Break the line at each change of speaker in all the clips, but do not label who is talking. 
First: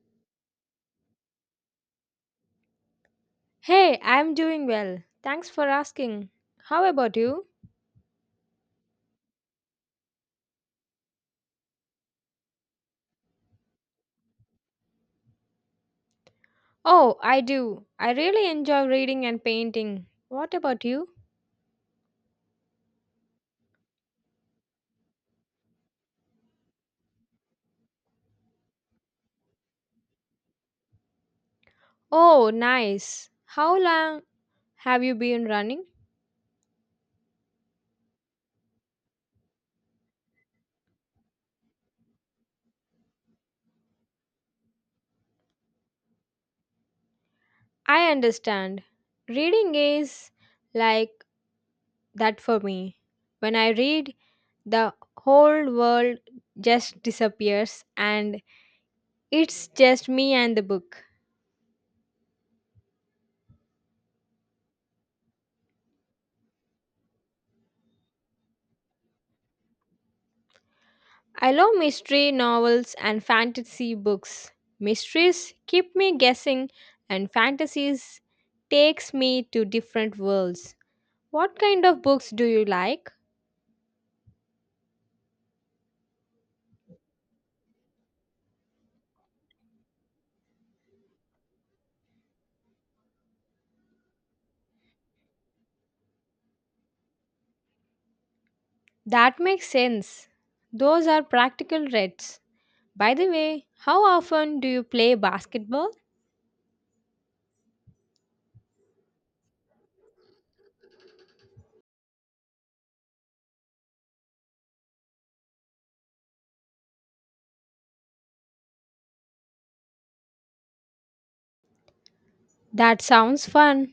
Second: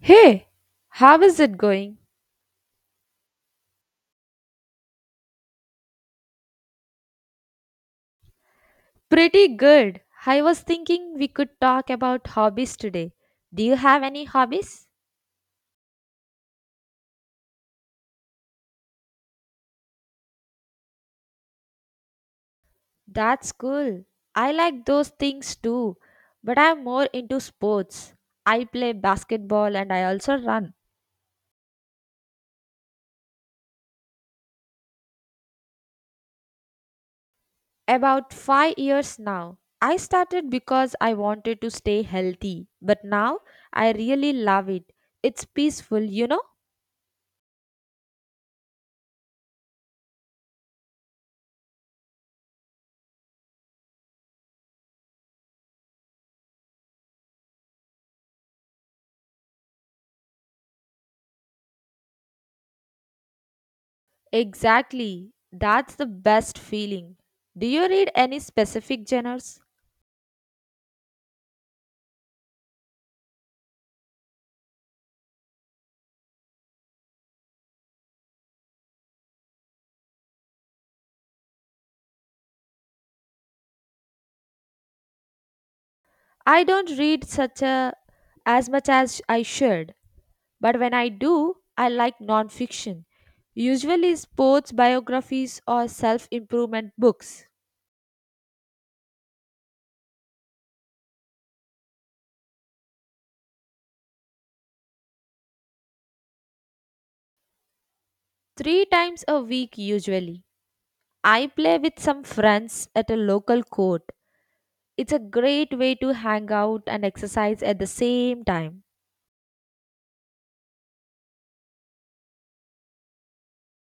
Hey, how is it going?
Hey, I'm doing well. Thanks for asking. How about you?
Pretty good. I was thinking we could talk about hobbies today. Do you have any hobbies?
Oh, I do. I really enjoy reading and painting. What about you?
That's cool. I like those things too, but I'm more into sports. I play basketball and I also run.
Oh, nice. How long have you been running?
About 5 years now. I started because I wanted to stay healthy, but now I really love it. It's peaceful, you know?
I understand. Reading is like that for me. When I read, the whole world just disappears and it's just me and the book.
Exactly. That's the best feeling. Do you read any specific genres?
I love mystery novels and fantasy books. Mysteries keep me guessing and fantasies takes me to different worlds. What kind of books do you like?
I don't read such a As much as I should, but when I do, I like nonfiction. Usually sports biographies or self-improvement books.
That makes sense. Those are practical reads. By the way, how often do you play basketball?
3 times a week usually. I play with some friends at a local court. It's a great way to hang out and exercise at the same time,
That sounds fun.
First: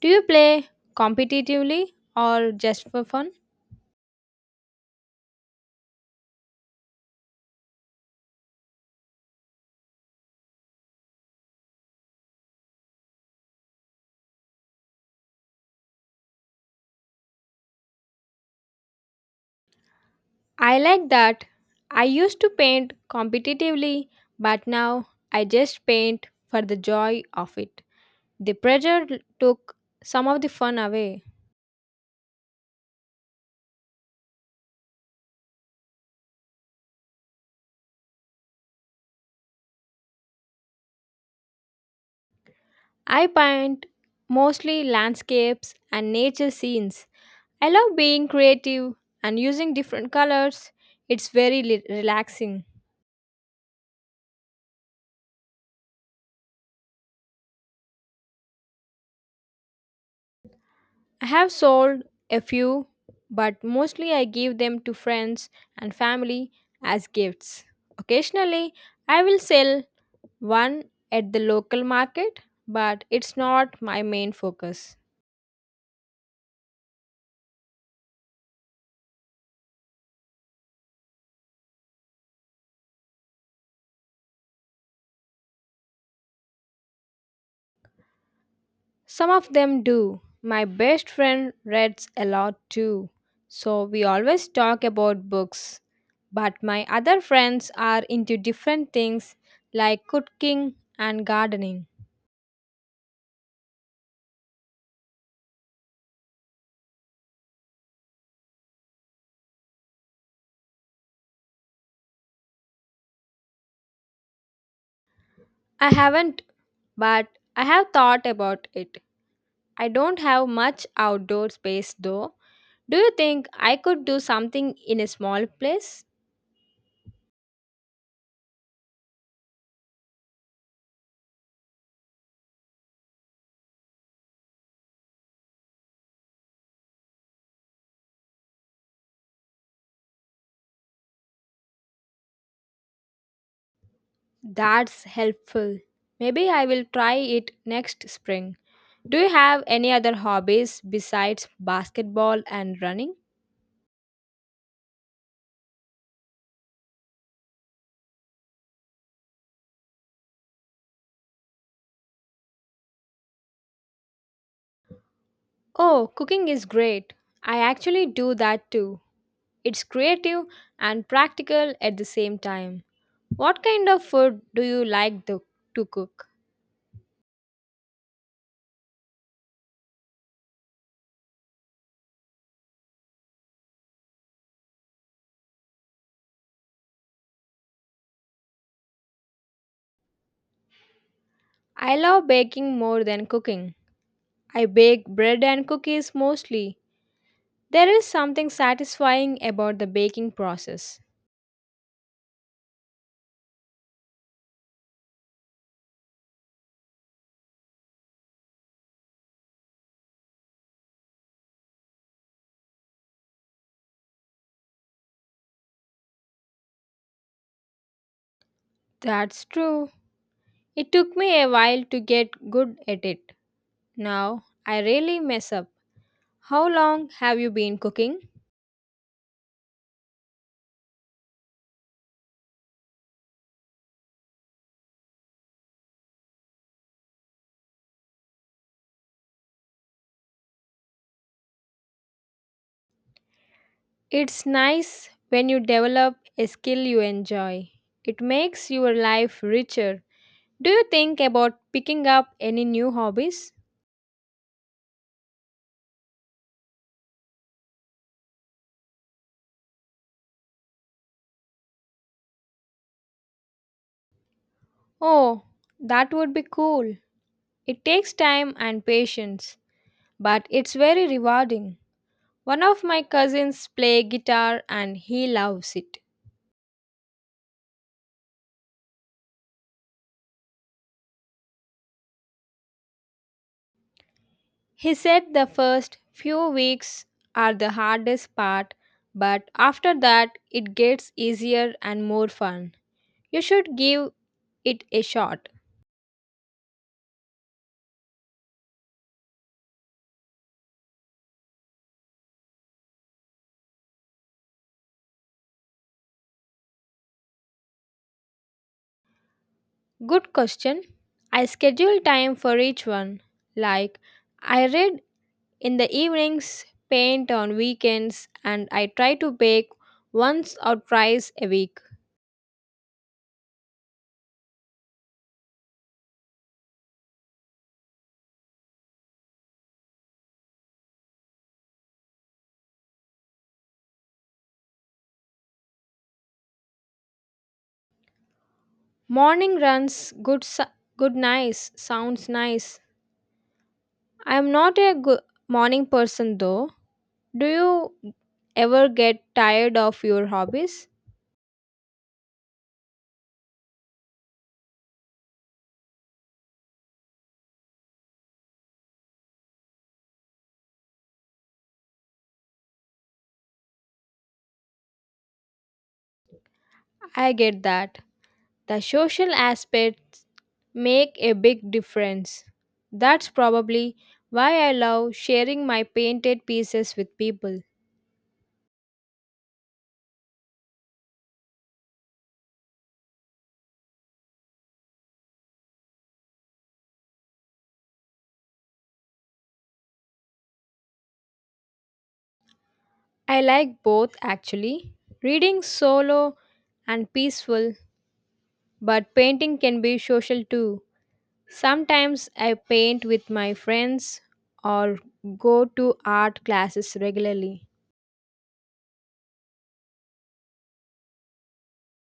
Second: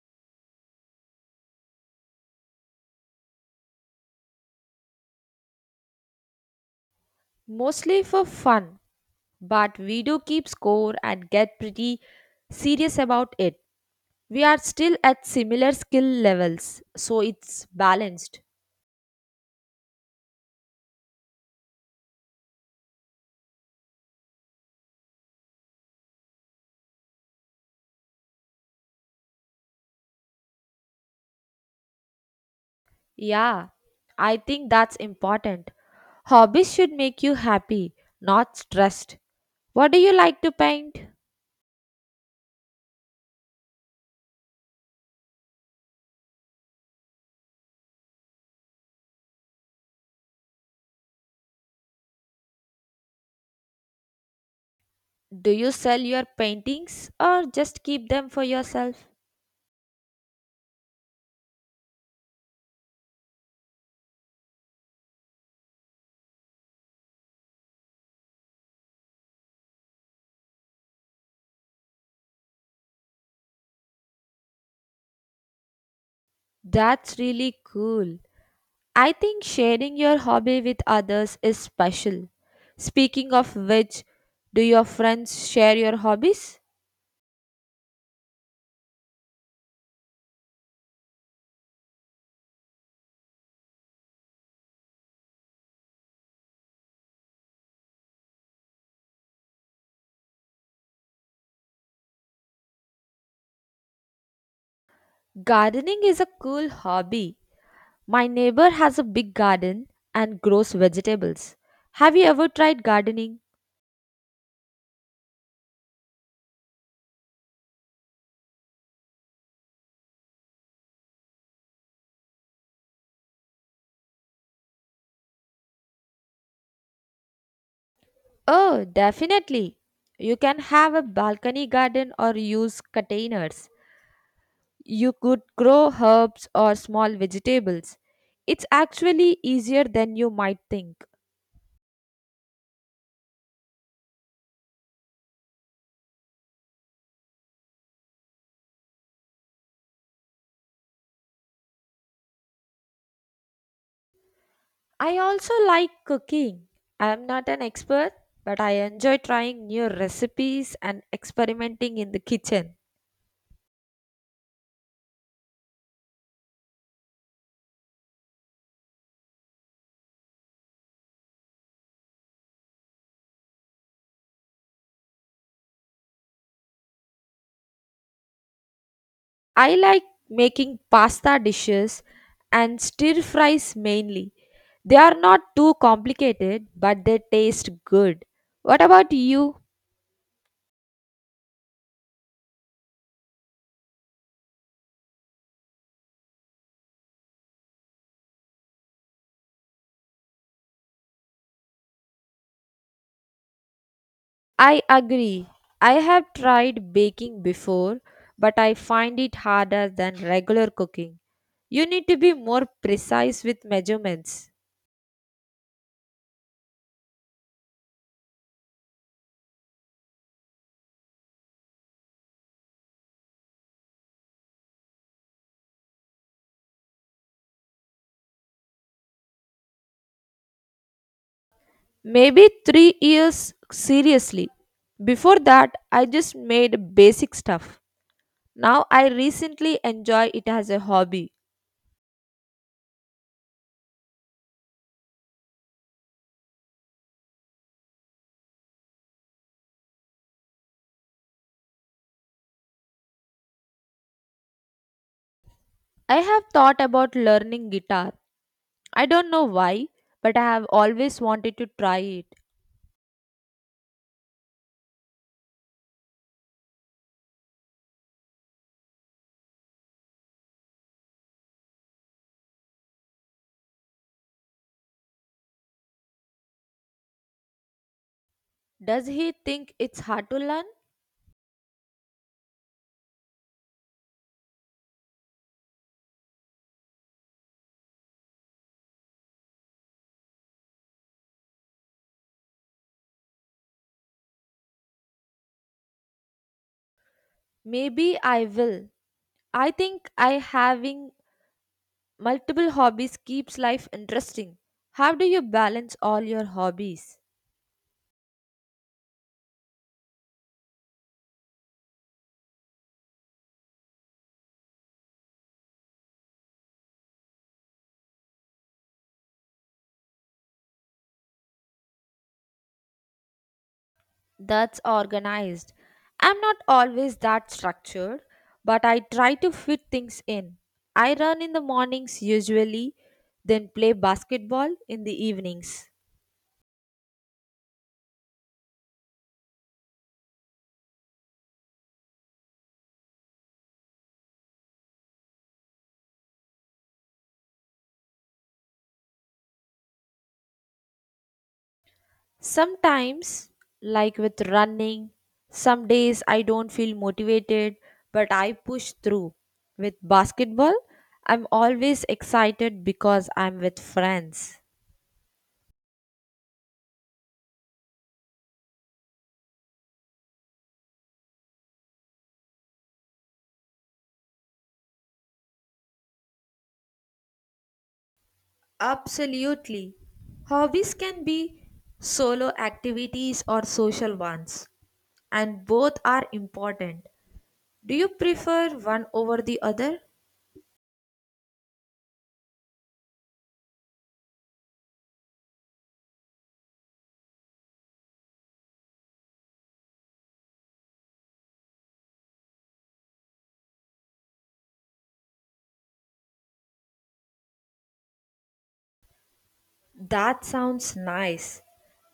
Do you play competitively or just for fun?
mostly for fun. But we do keep score and get pretty serious about it. We are still at similar skill levels, so it's balanced.
I like that. I used to paint competitively, but now I just paint for the joy of it. The pressure took some of the fun away.
Yeah, I think that's important. Hobbies should make you happy, not stressed. What do you like to paint?
I paint mostly landscapes and nature scenes. I love being creative and using different colors. It's very relaxing.
Do you sell your paintings or just keep them for yourself?
I have sold a few, but mostly I give them to friends and family as gifts. Occasionally, I will sell one at the local market, but it's not my main focus.
That's really cool. I think sharing your hobby with others is special. Speaking of which, do your friends share your hobbies?
Some of them do. My best friend reads a lot too, so we always talk about books. But my other friends are into different things like cooking and gardening.
Gardening is a cool hobby. My neighbor has a big garden and grows vegetables. Have you ever tried gardening?
I haven't, but I have thought about it. I don't have much outdoor space though. Do you think I could do something in a small place?
Oh, definitely. You can have a balcony garden or use containers. You could grow herbs or small vegetables. It's actually easier than you might think.
That's helpful. Maybe I will try it next spring. Do you have any other hobbies besides basketball and running?
I also like cooking. I am not an expert, but I enjoy trying new recipes and experimenting in the kitchen.
Oh, cooking is great. I actually do that too. It's creative and practical at the same time. What kind of food do you like to cook?
I like making pasta dishes and stir fries mainly. They are not too complicated, but they taste good. What about you?
I love baking more than cooking. I bake bread and cookies mostly. There is something satisfying about the baking process.
I agree. I have tried baking before, but I find it harder than regular cooking. You need to be more precise with measurements.
That's true. It took me a while to get good at it. Now I really mess up. How long have you been cooking?
Maybe 3 years seriously. Before that, I just made basic stuff. Now I recently enjoy it as a hobby.
It's nice when you develop a skill you enjoy. It makes your life richer. Do you think about picking up any new hobbies?
I have thought about learning guitar. I don't know why, but I have always wanted to try it.
Oh, that would be cool. It takes time and patience, but it's very rewarding. One of my cousins play guitar and he loves it.
Does he think it's hard to learn?
He said the first few weeks are the hardest part, but after that it gets easier and more fun. You should give it a shot.
Maybe I will. I think I having multiple hobbies keeps life interesting. How do you balance all your hobbies?
Good question. I schedule time for each one. Like, I read in the evenings, paint on weekends, and I try to bake once or twice a week.
That's organized. I'm not always that structured, but I try to fit things in. I run in the mornings usually, then play basketball in the evenings.
Morning runs, good, su- good, nice, sounds nice. I am not a good morning person though. Do you ever get tired of your hobbies?
Sometimes, like with running, some days I don't feel motivated, but I push through. With basketball, I'm always excited because I'm with friends.
I get that. The social aspects make a big difference. That's probably why I love sharing my painted pieces with people.
Absolutely. Hobbies can be solo activities or social ones, and both are important. Do you prefer one over the other?
I like both actually. Reading solo and peaceful, but painting can be social too. Sometimes I paint with my friends or go to art classes regularly.
That sounds nice.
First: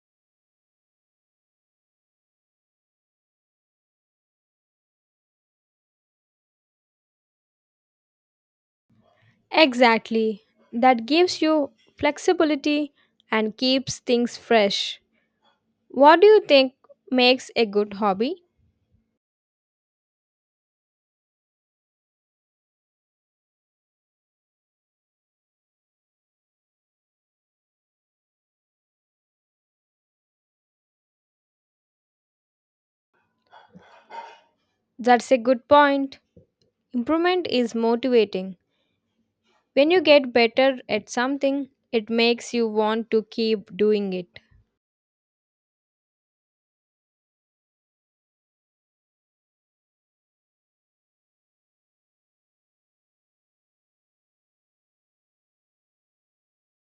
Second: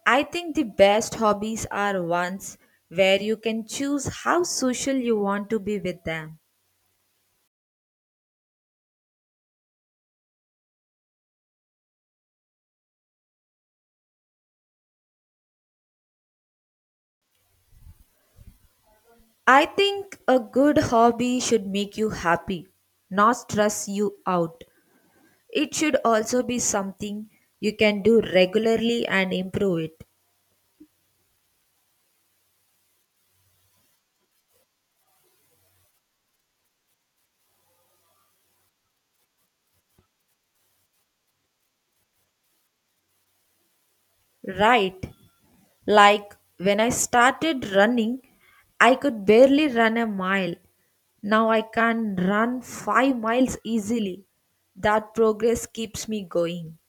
I think the best hobbies are ones where you can choose how social you want to be with them.
Exactly. That gives you flexibility and keeps things fresh. What do you think makes a good hobby?
I think a good hobby should make you happy, not stress you out. It should also be something you can do regularly and improve it.
That's a good point. Improvement is motivating. When you get better at something, it makes you want to keep doing it.
Right? Like when I started running, I could barely run a mile. Now I can run 5 miles easily. That progress keeps me going.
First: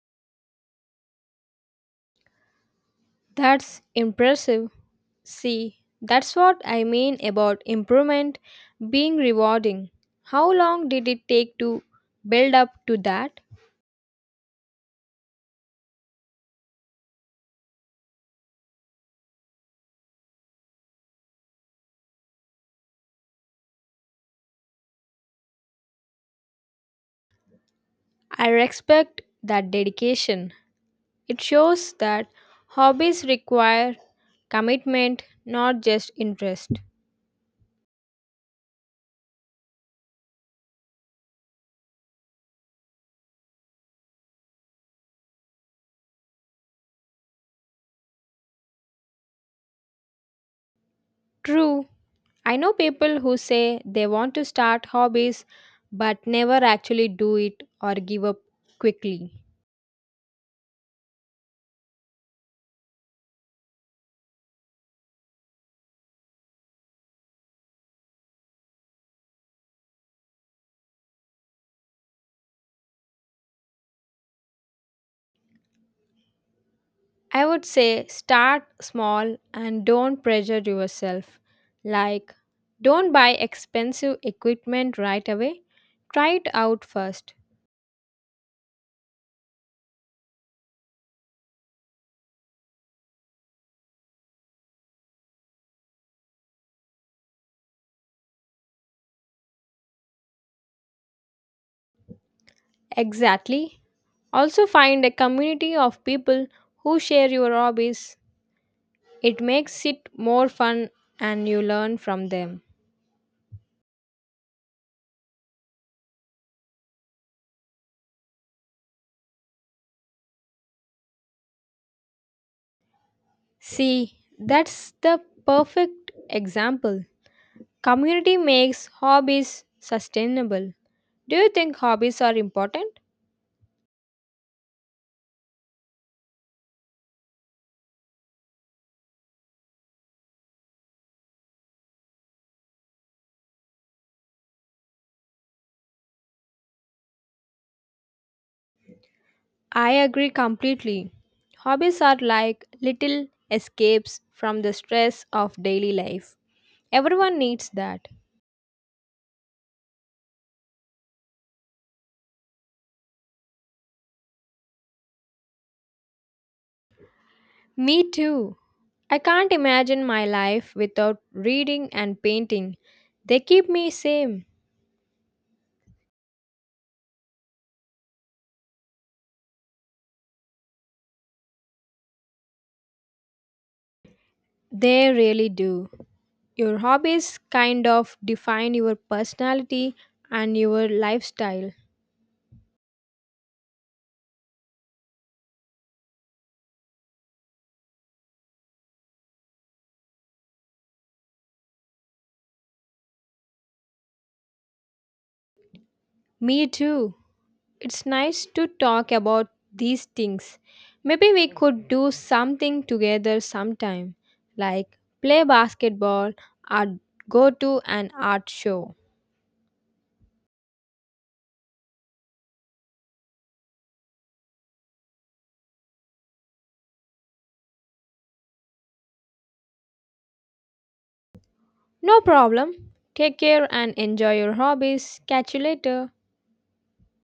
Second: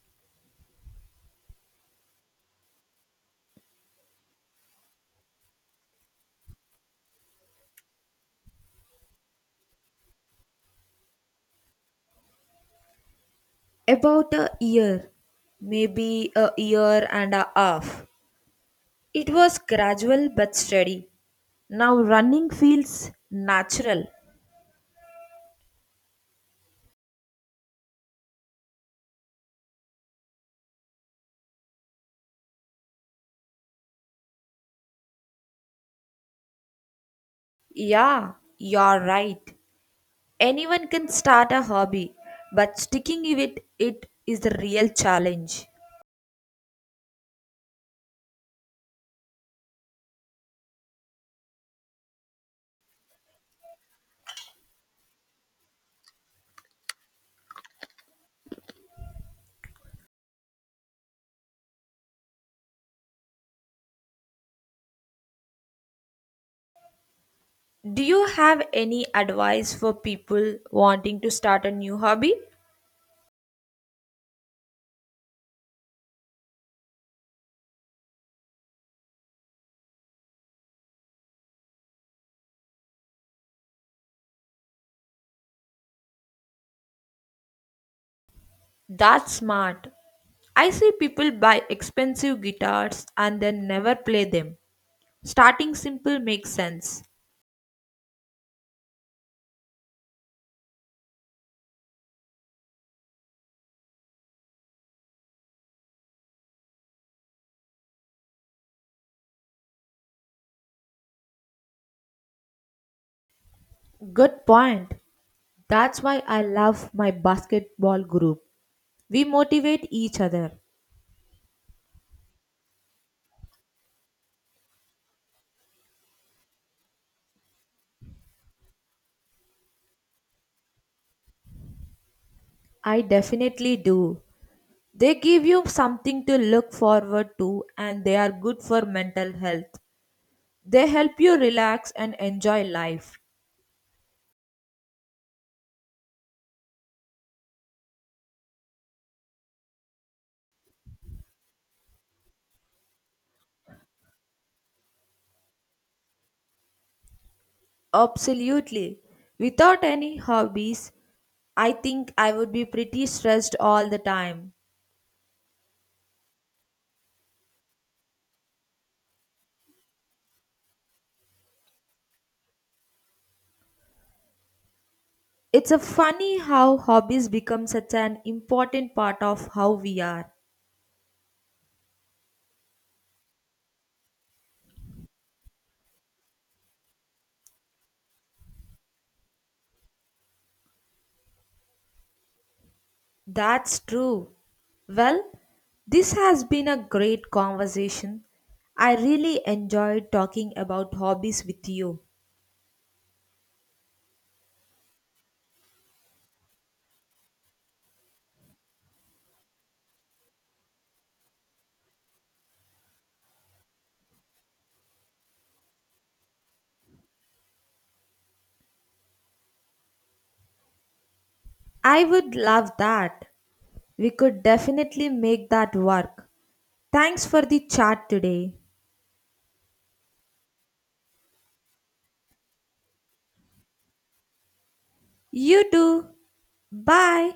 That's impressive. See, that's what I mean about improvement being rewarding. How long did it take to build up to that?
About a year, maybe a year and a half. It was gradual but steady. Now running feels natural.
I respect that dedication. It shows that hobbies require commitment, not just interest.
Yeah, you're right. Anyone can start a hobby, but sticking with it is the real challenge.
True, I know people who say they want to start hobbies but never actually do it or give up quickly.
Do you have any advice for people wanting to start a new hobby?
I would say start small and don't pressure yourself. Like, don't buy expensive equipment right away, try it out first.
That's smart. I see people buy expensive guitars and then never play them. Starting simple makes sense.
Exactly. Also, find a community of people who share your hobbies. It makes it more fun and you learn from them.
Good point. That's why I love my basketball group. We motivate each other.
See, that's the perfect example. Community makes hobbies sustainable. Do you think hobbies are important?
I definitely do. They give you something to look forward to and they are good for mental health. They help you relax and enjoy life.
I agree completely. Hobbies are like little escapes from the stress of daily life. Everyone needs that.
Absolutely. Without any hobbies, I think I would be pretty stressed all the time.
Me too. I can't imagine my life without reading and painting. They keep me sane.
It's a funny how hobbies become such an important part of how we are.
They really do. Your hobbies kind of define your personality and your lifestyle.
That's true. Well, this has been a great conversation. I really enjoyed talking about hobbies with you.
Me too. It's nice to talk about these things. Maybe we could do something together sometime, like play basketball or go to an art show.
I would love that. We could definitely make that work. Thanks for the chat today.
No problem. Take care and enjoy your hobbies. Catch you
You do.
later.
Bye.